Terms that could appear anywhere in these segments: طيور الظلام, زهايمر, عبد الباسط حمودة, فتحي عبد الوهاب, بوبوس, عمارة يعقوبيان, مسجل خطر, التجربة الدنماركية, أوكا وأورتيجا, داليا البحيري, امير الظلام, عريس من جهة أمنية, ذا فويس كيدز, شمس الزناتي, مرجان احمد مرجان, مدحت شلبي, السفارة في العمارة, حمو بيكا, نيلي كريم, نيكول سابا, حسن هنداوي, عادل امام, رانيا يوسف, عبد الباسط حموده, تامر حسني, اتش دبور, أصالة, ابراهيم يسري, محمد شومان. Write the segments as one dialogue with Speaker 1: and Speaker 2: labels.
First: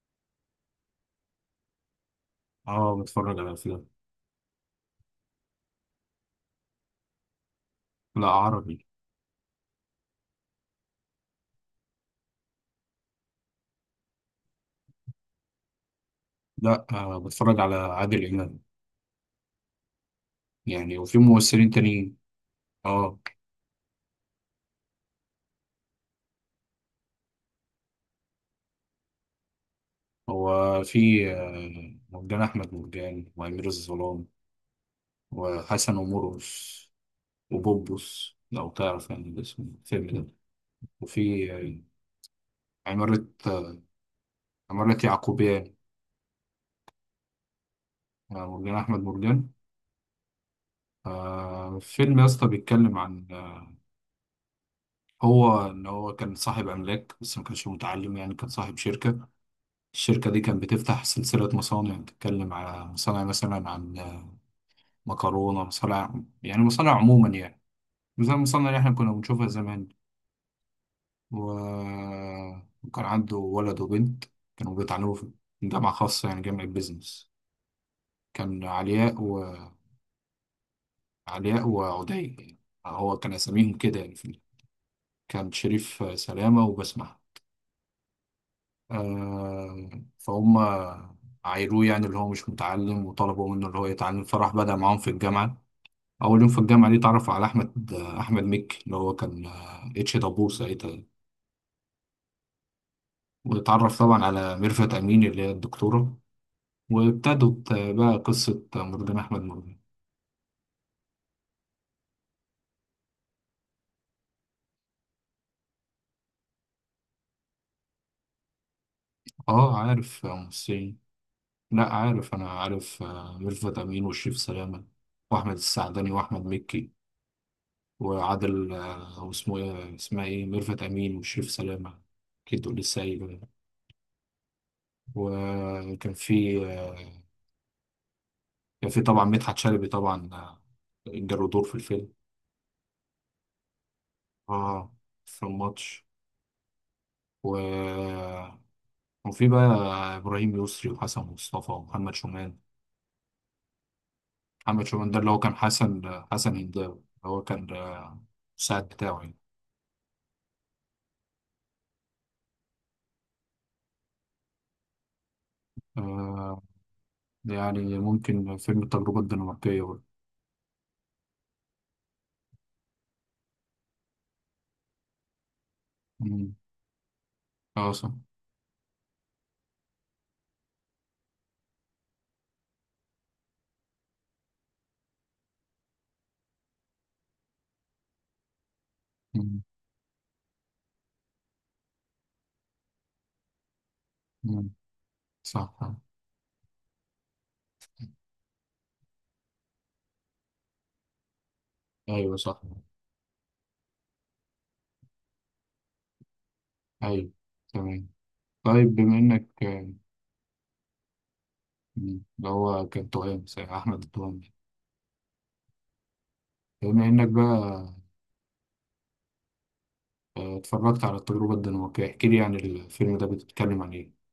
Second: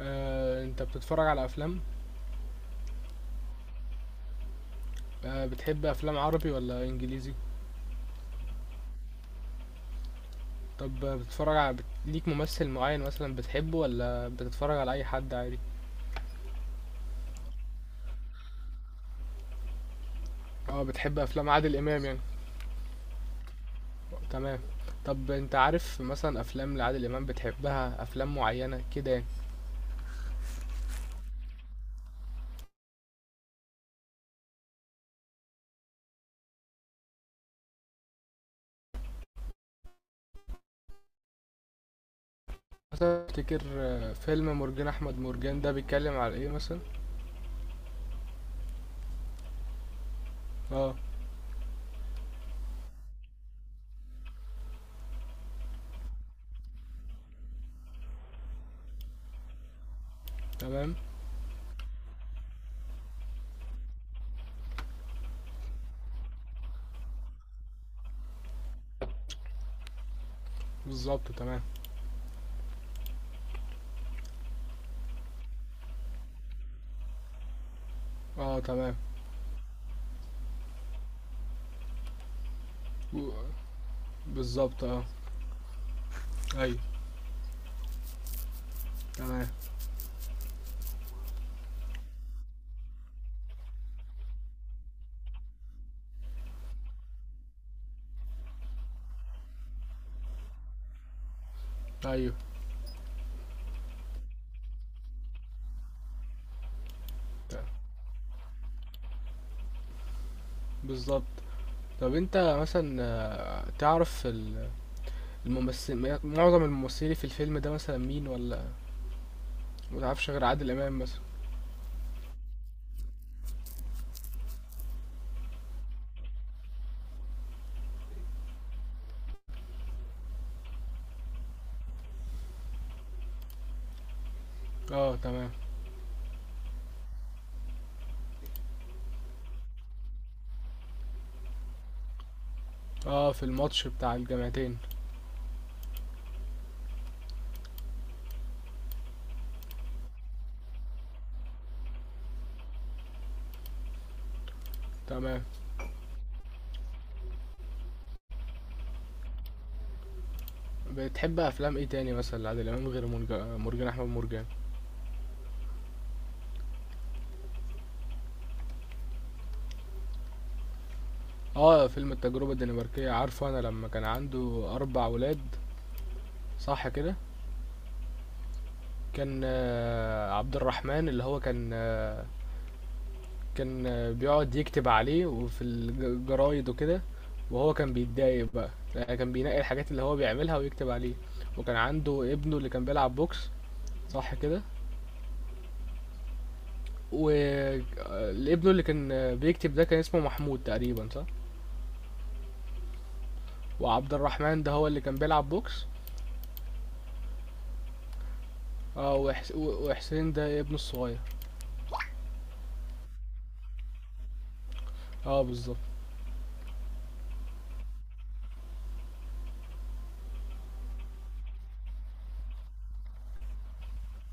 Speaker 1: انت بتتفرج على افلام
Speaker 2: اه، بتفرج على افلام.
Speaker 1: بتحب افلام عربي ولا انجليزي؟
Speaker 2: لا، عربي.
Speaker 1: طب بتتفرج على ليك ممثل معين مثلا بتحبه ولا بتتفرج على اي حد عادي؟
Speaker 2: لا بتفرج على عادل امام،
Speaker 1: اه
Speaker 2: يعني وفي
Speaker 1: بتحب افلام
Speaker 2: ممثلين
Speaker 1: عادل امام
Speaker 2: تانيين.
Speaker 1: يعني.
Speaker 2: اه،
Speaker 1: تمام. طب انت عارف مثلا افلام لعادل امام بتحبها افلام معينة كده يعني؟
Speaker 2: هو في مرجان احمد مرجان، وامير الظلام، وحسن ومرقص، وبوبوس لو تعرف يعني اسم الفيلم ده. وفي عمارة
Speaker 1: مثلا تفتكر فيلم مرجان
Speaker 2: عمارة
Speaker 1: احمد مرجان ده
Speaker 2: يعقوبيان.
Speaker 1: بيتكلم على ايه مثلا؟
Speaker 2: مرجان احمد مرجان.
Speaker 1: اه.
Speaker 2: فيلم يا اسطى، بيتكلم عن هو ان هو كان صاحب املاك بس ما كانش متعلم، يعني كان صاحب شركة. الشركة دي كانت
Speaker 1: تمام.
Speaker 2: بتفتح سلسلة مصانع، بتتكلم على مصانع مثلا عن مكرونة، مصانع، يعني مصانع عموما يعني، زي المصانع اللي احنا كنا بنشوفها زمان.
Speaker 1: بالظبط. تمام.
Speaker 2: و- وكان عنده ولد وبنت، كانوا بيتعلموا في جامعة خاصة يعني جامعة بيزنس.
Speaker 1: اه.
Speaker 2: كان
Speaker 1: تمام
Speaker 2: علياء وعلياء وعدي يعني، هو كان
Speaker 1: و-
Speaker 2: أساميهم كده يعني
Speaker 1: بالظبط. اه.
Speaker 2: كان شريف سلامة
Speaker 1: ايوه.
Speaker 2: وبسمة.
Speaker 1: تمام.
Speaker 2: آه، فهم عايروه يعني اللي هو مش متعلم، وطلبوا منه اللي هو يتعلم، فراح بدأ معاهم في الجامعة. اول يوم في الجامعه دي اتعرف على احمد مكي اللي هو كان اتش دبور ساعتها.
Speaker 1: ايوه.
Speaker 2: واتعرف طبعا على ميرفت امين اللي هي الدكتوره.
Speaker 1: ت-
Speaker 2: وابتدت بقى قصه مرجان احمد مرجان.
Speaker 1: بالظبط. طب انت مثلا تعرف الممثل؟ معظم الممثلين في الفيلم ده مثلا مين؟ ولا
Speaker 2: اه عارف
Speaker 1: متعرفش غير عادل
Speaker 2: ممثلين.
Speaker 1: امام مثلا؟
Speaker 2: لا عارف، انا عارف ميرفت امين وشريف سلامه، واحمد السعدني واحمد مكي. وعادل واسمه ايه اسمها ايه، ميرفت امين وشريف سلامه. اكيد تقول لي سايب.
Speaker 1: اه تمام.
Speaker 2: وكان في كان في طبعا مدحت شلبي طبعا، جاله دور في الفيلم.
Speaker 1: اه في الماتش بتاع الجامعتين.
Speaker 2: اه، في الماتش. و... وفي بقى ابراهيم يسري وحسن مصطفى ومحمد شومان. محمد شومان ده اللي هو
Speaker 1: تمام.
Speaker 2: كان حسن، حسن هنداوي، اللي هو كان المساعد بتاعه يعني.
Speaker 1: بتحب افلام ايه تاني مثلا لعادل امام غير مرجان احمد مرجان؟
Speaker 2: آه، يعني ممكن فيلم التجربة الدنماركية برضه.
Speaker 1: اه فيلم التجربه الدنماركيه عارفه. انا لما كان عنده اربع ولاد.
Speaker 2: مم.
Speaker 1: صح كده؟
Speaker 2: اه صح.
Speaker 1: كان عبد الرحمن اللي هو كان كان بيقعد يكتب عليه وفي الجرايد وكده، وهو كان بيتضايق بقى. يعني كان بينقي
Speaker 2: مم.
Speaker 1: الحاجات اللي هو بيعملها ويكتب عليه. وكان عنده ابنه اللي كان بيلعب بوكس. صح كده؟
Speaker 2: مم. صح صح.
Speaker 1: وابنه اللي كان بيكتب ده كان اسمه محمود تقريبا. صح؟
Speaker 2: ايوه صح.
Speaker 1: وعبد الرحمن ده هو اللي كان بيلعب بوكس.
Speaker 2: ايوه، تمام. طيب،
Speaker 1: اه
Speaker 2: بما انك
Speaker 1: وحسين ده ابنه الصغير.
Speaker 2: مم، اللي هو كان توأم زي احمد التوأم.
Speaker 1: اه بالظبط.
Speaker 2: بما انك بقى اتفرجت على التجربة الدنماركية، احكي لي عن الفيلم ده بتتكلم عن ايه.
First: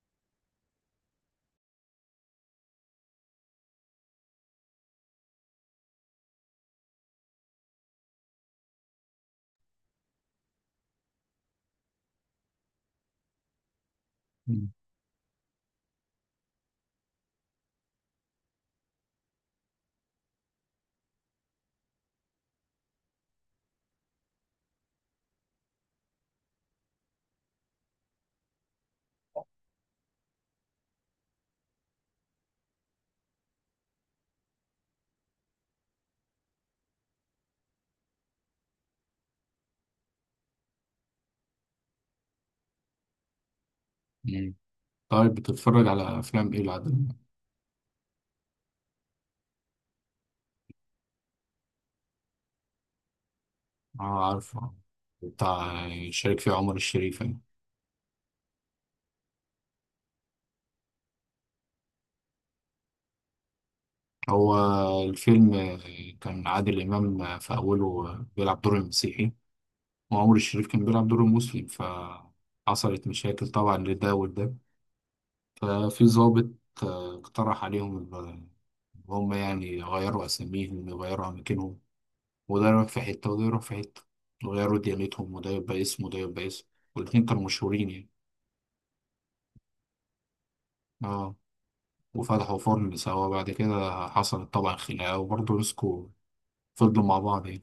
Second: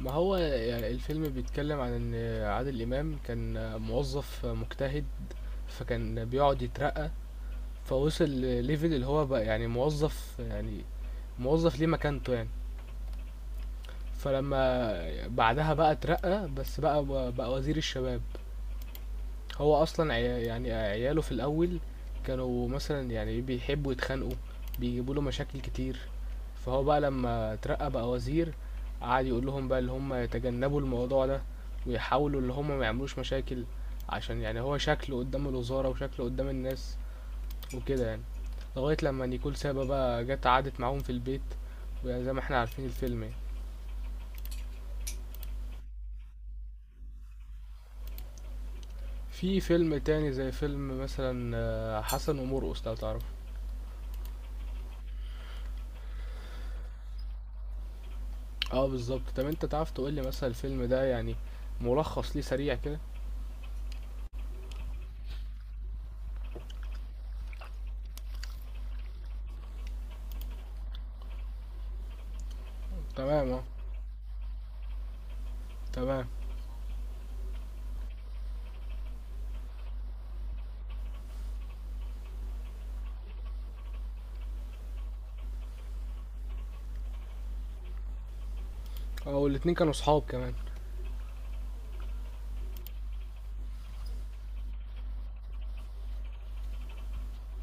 Speaker 1: ما هو يعني الفيلم بيتكلم عن ان عادل امام كان موظف مجتهد. فكان بيقعد يترقى. فوصل لليفل اللي هو بقى يعني موظف يعني موظف ليه مكانته يعني.
Speaker 2: مم.
Speaker 1: فلما بعدها بقى اترقى بس بقى بقى وزير الشباب. هو اصلا يعني عياله في الاول كانوا مثلا يعني بيحبوا يتخانقوا، بيجيبوا له مشاكل كتير. فهو بقى لما اترقى بقى وزير قعد يقول لهم بقى اللي هم يتجنبوا الموضوع ده، ويحاولوا اللي هم ما يعملوش مشاكل، عشان يعني هو شكله قدام الوزارة وشكله قدام الناس وكده يعني. لغاية لما نيكول سابا بقى جت قعدت معاهم في البيت، وزي ما احنا عارفين الفيلم يعني.
Speaker 2: مم. طيب، بتتفرج على افلام ايه العدل.
Speaker 1: في فيلم تاني زي فيلم مثلا حسن ومرقص لو تعرف.
Speaker 2: اه، عارفه، بتاع شارك فيه عمر الشريف يعني.
Speaker 1: اه بالظبط. طب انت تعرف تقول لي مثلا الفيلم ده يعني ملخص ليه سريع كده؟
Speaker 2: هو الفيلم كان عادل امام في اوله بيلعب دور المسيحي، وعمر الشريف كان بيلعب دور المسلم، فحصلت مشاكل
Speaker 1: تمام اه.
Speaker 2: طبعا لده ولده. ففي
Speaker 1: تمام.
Speaker 2: ضابط اقترح عليهم هم يعني يغيروا أساميهم، يغيروا أماكنهم، وده يروح في حتة وده يروح في حتة، وغيروا ديانتهم، وده يبقى اسم وده يبقى اسم، والاتنين كانوا مشهورين يعني.
Speaker 1: اه والاتنين كانوا صحاب كمان.
Speaker 2: اه. وفتحوا فرن سوا، بعد كده حصلت طبعا خناقة وبرضه مسكوا، فضلوا مع بعض يعني.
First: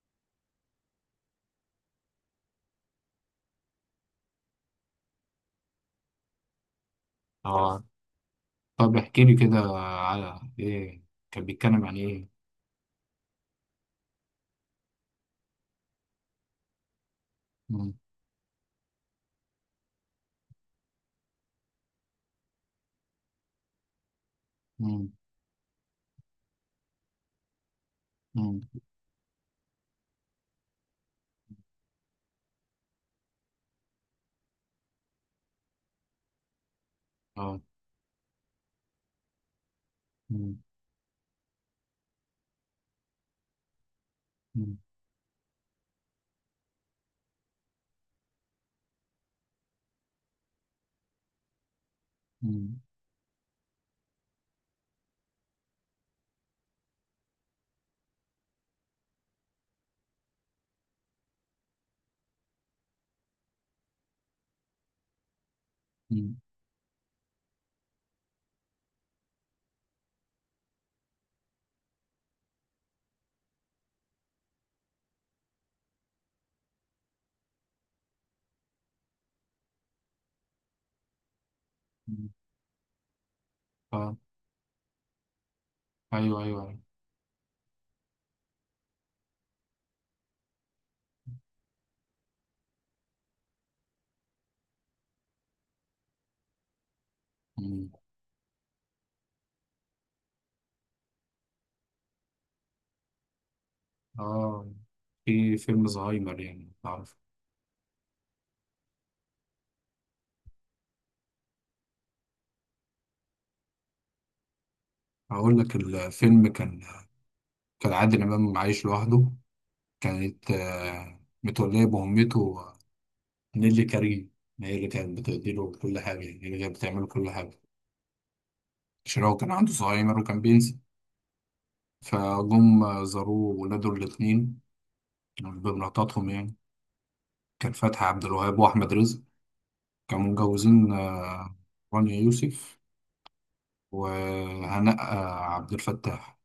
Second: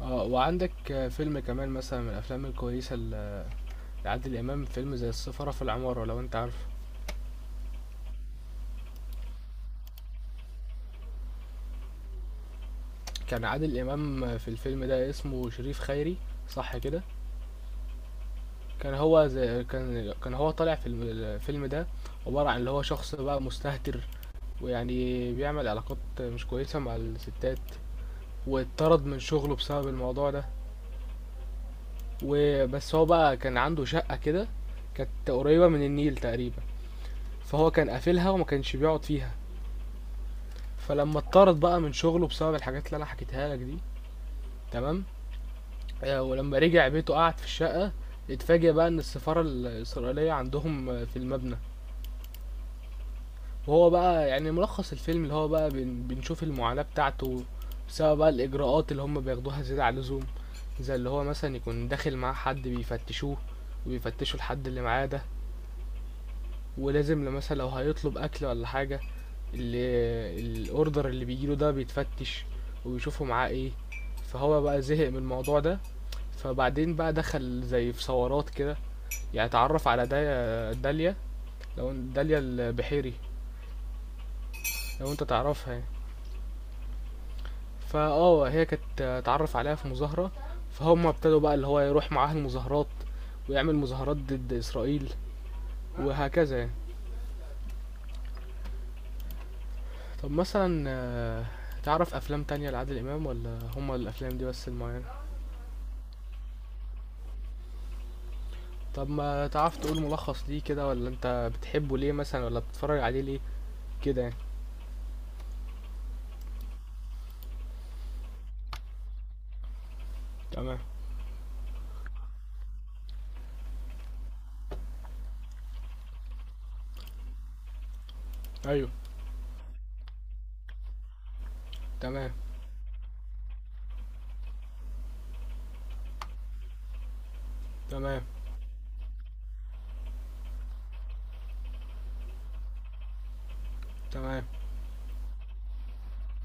Speaker 1: اه وعندك فيلم كمان مثلا من الافلام الكويسه لعادل امام فيلم زي السفاره في العماره لو انت عارف.
Speaker 2: اه. طب احكي لي كده على ايه، كان بيتكلم عن ايه.
Speaker 1: كان عادل امام في الفيلم ده اسمه شريف خيري. صح كده؟
Speaker 2: مم،
Speaker 1: كان هو زي كان هو طالع في الفيلم ده عبارة عن اللي هو شخص بقى مستهتر،
Speaker 2: مم،
Speaker 1: ويعني بيعمل علاقات مش كويسة مع الستات.
Speaker 2: مم،
Speaker 1: واتطرد من شغله بسبب الموضوع ده. وبس هو بقى كان عنده شقة كده، كانت قريبة من النيل تقريبا.
Speaker 2: اه.
Speaker 1: فهو كان قافلها وما كانش بيقعد فيها.
Speaker 2: مم،
Speaker 1: فلما اتطرد بقى من شغله بسبب الحاجات اللي انا حكيتها لك دي.
Speaker 2: مم،
Speaker 1: تمام. آه، ولما رجع بيته قعد في الشقة. اتفاجئ بقى ان السفارة الإسرائيلية عندهم في المبنى.
Speaker 2: مم،
Speaker 1: وهو بقى يعني ملخص الفيلم اللي هو بقى بنشوف المعاناة بتاعته بسبب بقى الإجراءات اللي هم بياخدوها زيادة عن اللزوم. زي اللي هو مثلا يكون داخل معاه حد بيفتشوه، وبيفتشوا الحد اللي معاه ده.
Speaker 2: مم،
Speaker 1: ولازم لو مثلا لو هيطلب أكل ولا حاجة، اللي الأوردر اللي بيجيله ده بيتفتش وبيشوفوا معاه ايه. فهو بقى زهق من الموضوع ده. فبعدين بقى دخل زي في ثورات كده. يعني اتعرف على داليا، لو
Speaker 2: مم.
Speaker 1: داليا البحيري
Speaker 2: اه،
Speaker 1: لو انت تعرفها يعني.
Speaker 2: ايوه ايوه أيوة.
Speaker 1: فاه هي كانت اتعرف عليها في مظاهرة. فهم ابتدوا بقى اللي هو يروح معاها المظاهرات ويعمل مظاهرات ضد إسرائيل وهكذا يعني.
Speaker 2: مم.
Speaker 1: طب مثلا تعرف أفلام تانية لعادل إمام ولا هما الأفلام دي
Speaker 2: اه،
Speaker 1: بس المعينة؟
Speaker 2: في فيلم زهايمر يعني تعرف.
Speaker 1: طب ما تعرف تقول ملخص ليه كده ولا أنت بتحبه ليه مثلا ولا بتتفرج عليه ليه كده يعني؟
Speaker 2: اقول لك الفيلم كان، كان عادل امام عايش لوحده، كانت
Speaker 1: تمام.
Speaker 2: متولية بأمته نيلي كريم، هي اللي كانت بتديله كل حاجة، يعني هي اللي كانت بتعمله كل حاجة
Speaker 1: أيوه.
Speaker 2: عشان هو كان عنده زهايمر وكان بينسى.
Speaker 1: تمام.
Speaker 2: فجم زاروه ولاده الاتنين يعني بمراتاتهم يعني. كان فتحي
Speaker 1: تمام.
Speaker 2: عبد الوهاب وأحمد رزق، كانوا متجوزين رانيا يوسف،
Speaker 1: تمام.
Speaker 2: وهناء عبد الفتاح.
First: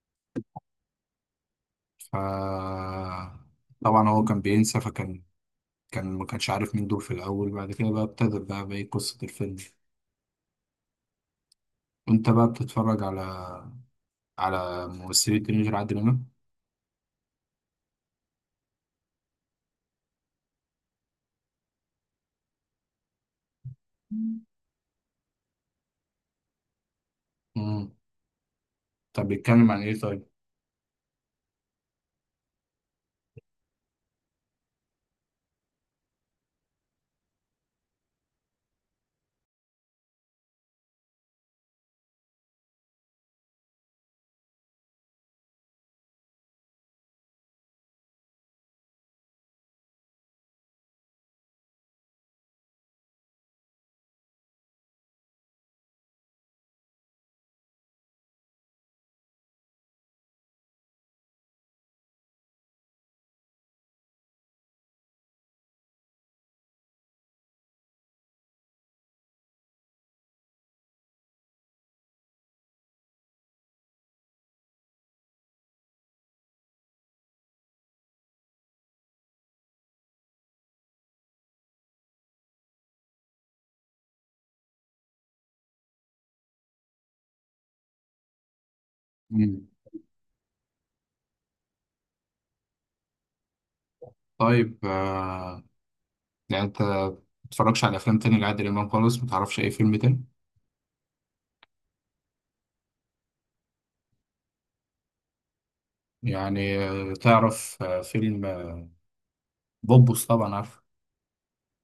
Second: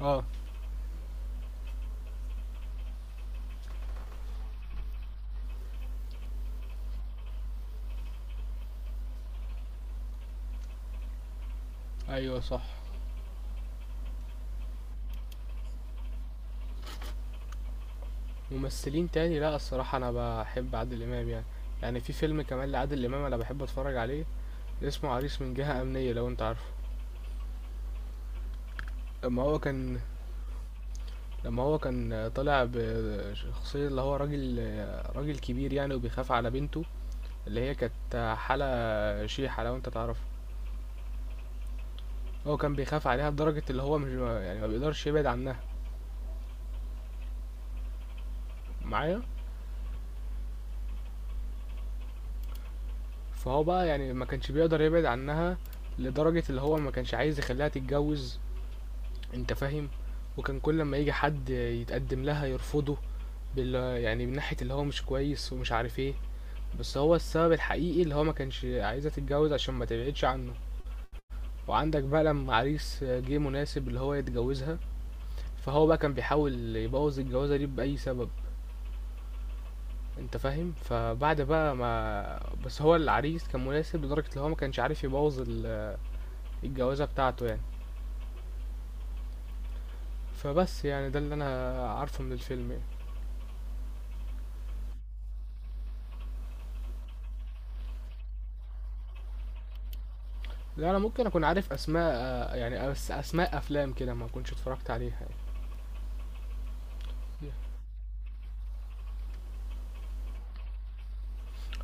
Speaker 1: اه.
Speaker 2: ف طبعا هو كان بينسى، فكان كان ما كانش عارف مين دول في الأول. بعد كده بقى ابتدت بقى قصة الفيلم، وانت
Speaker 1: أيوه
Speaker 2: بقى
Speaker 1: صح.
Speaker 2: بتتفرج على ممثلة تينيجر عادل إمام.
Speaker 1: ممثلين تاني لا الصراحة أنا بحب عادل إمام يعني. يعني في فيلم كمان لعادل إمام أنا بحب أتفرج عليه اسمه عريس من جهة أمنية لو أنت عارفه.
Speaker 2: مم. طب
Speaker 1: لما هو
Speaker 2: بيتكلم عن
Speaker 1: كان
Speaker 2: إيه طيب؟
Speaker 1: لما هو كان طالع بشخصية اللي هو راجل كبير يعني، وبيخاف على بنته اللي هي كانت حالة شيحة لو أنت تعرفه. هو كان بيخاف عليها لدرجة اللي هو مش يعني ما بيقدرش يبعد عنها معايا. فهو بقى يعني ما كانش بيقدر يبعد عنها لدرجة اللي هو ما كانش عايز يخليها تتجوز. أنت فاهم. وكان كل لما يجي حد يتقدم لها يرفضه بال يعني من ناحية اللي هو مش كويس ومش عارف ايه. بس هو السبب الحقيقي اللي هو ما كانش عايزة تتجوز عشان ما تبعدش عنه. وعندك بقى لما عريس جه مناسب اللي هو يتجوزها، فهو بقى كان بيحاول يبوظ الجوازة دي بأي سبب. انت فاهم. فبعد بقى ما بس هو العريس كان مناسب لدرجة اللي هو ما كانش عارف يبوظ الجوازة بتاعته يعني.
Speaker 2: مم.
Speaker 1: فبس يعني ده اللي انا عارفه من الفيلم يعني.
Speaker 2: طيب يعني أنت متتفرجش على أفلام تاني لعادل إمام خالص، متعرفش أي فيلم تاني؟
Speaker 1: لا انا ممكن اكون عارف اسماء، يعني اسماء افلام كده ما كنتش اتفرجت عليها
Speaker 2: يعني
Speaker 1: يعني.
Speaker 2: تعرف فيلم بوبوس طبعا عارف.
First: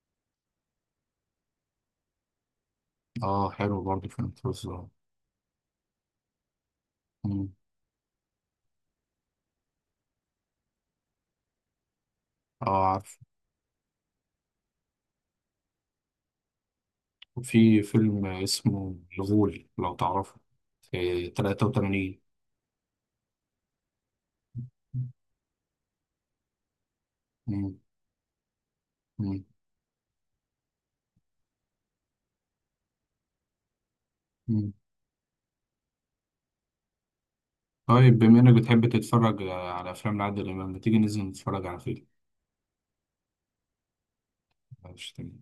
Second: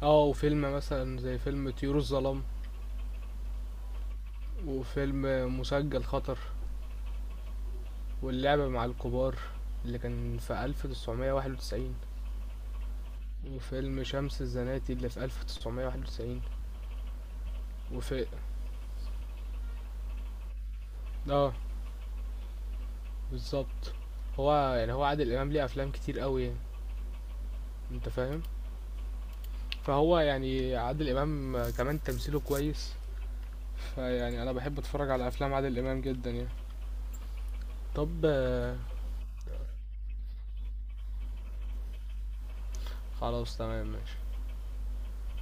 Speaker 1: اه وفيلم مثلا زي فيلم طيور الظلام،
Speaker 2: آه، حلو برضه فيلم بوبوس ده.
Speaker 1: وفيلم مسجل خطر،
Speaker 2: مم.
Speaker 1: واللعبة مع الكبار اللي كان في 1991،
Speaker 2: آه عارف.
Speaker 1: وفيلم شمس الزناتي اللي في 1991،
Speaker 2: وفي فيلم
Speaker 1: وفي
Speaker 2: اسمه الغول لو تعرفه، في
Speaker 1: اه
Speaker 2: 83.
Speaker 1: بالظبط. هو يعني هو عادل امام ليه افلام كتير قوي يعني.
Speaker 2: مم.
Speaker 1: انت فاهم.
Speaker 2: مم.
Speaker 1: فهو يعني عادل امام كمان تمثيله كويس. فيعني انا
Speaker 2: مم.
Speaker 1: بحب اتفرج على افلام عادل امام جدا يعني.
Speaker 2: طيب،
Speaker 1: طب
Speaker 2: بما إنك بتحب تتفرج على أفلام لعادل إمام، ما تيجي ننزل نتفرج على فيلم.
Speaker 1: خلاص تمام ماشي.
Speaker 2: معرفش تاني.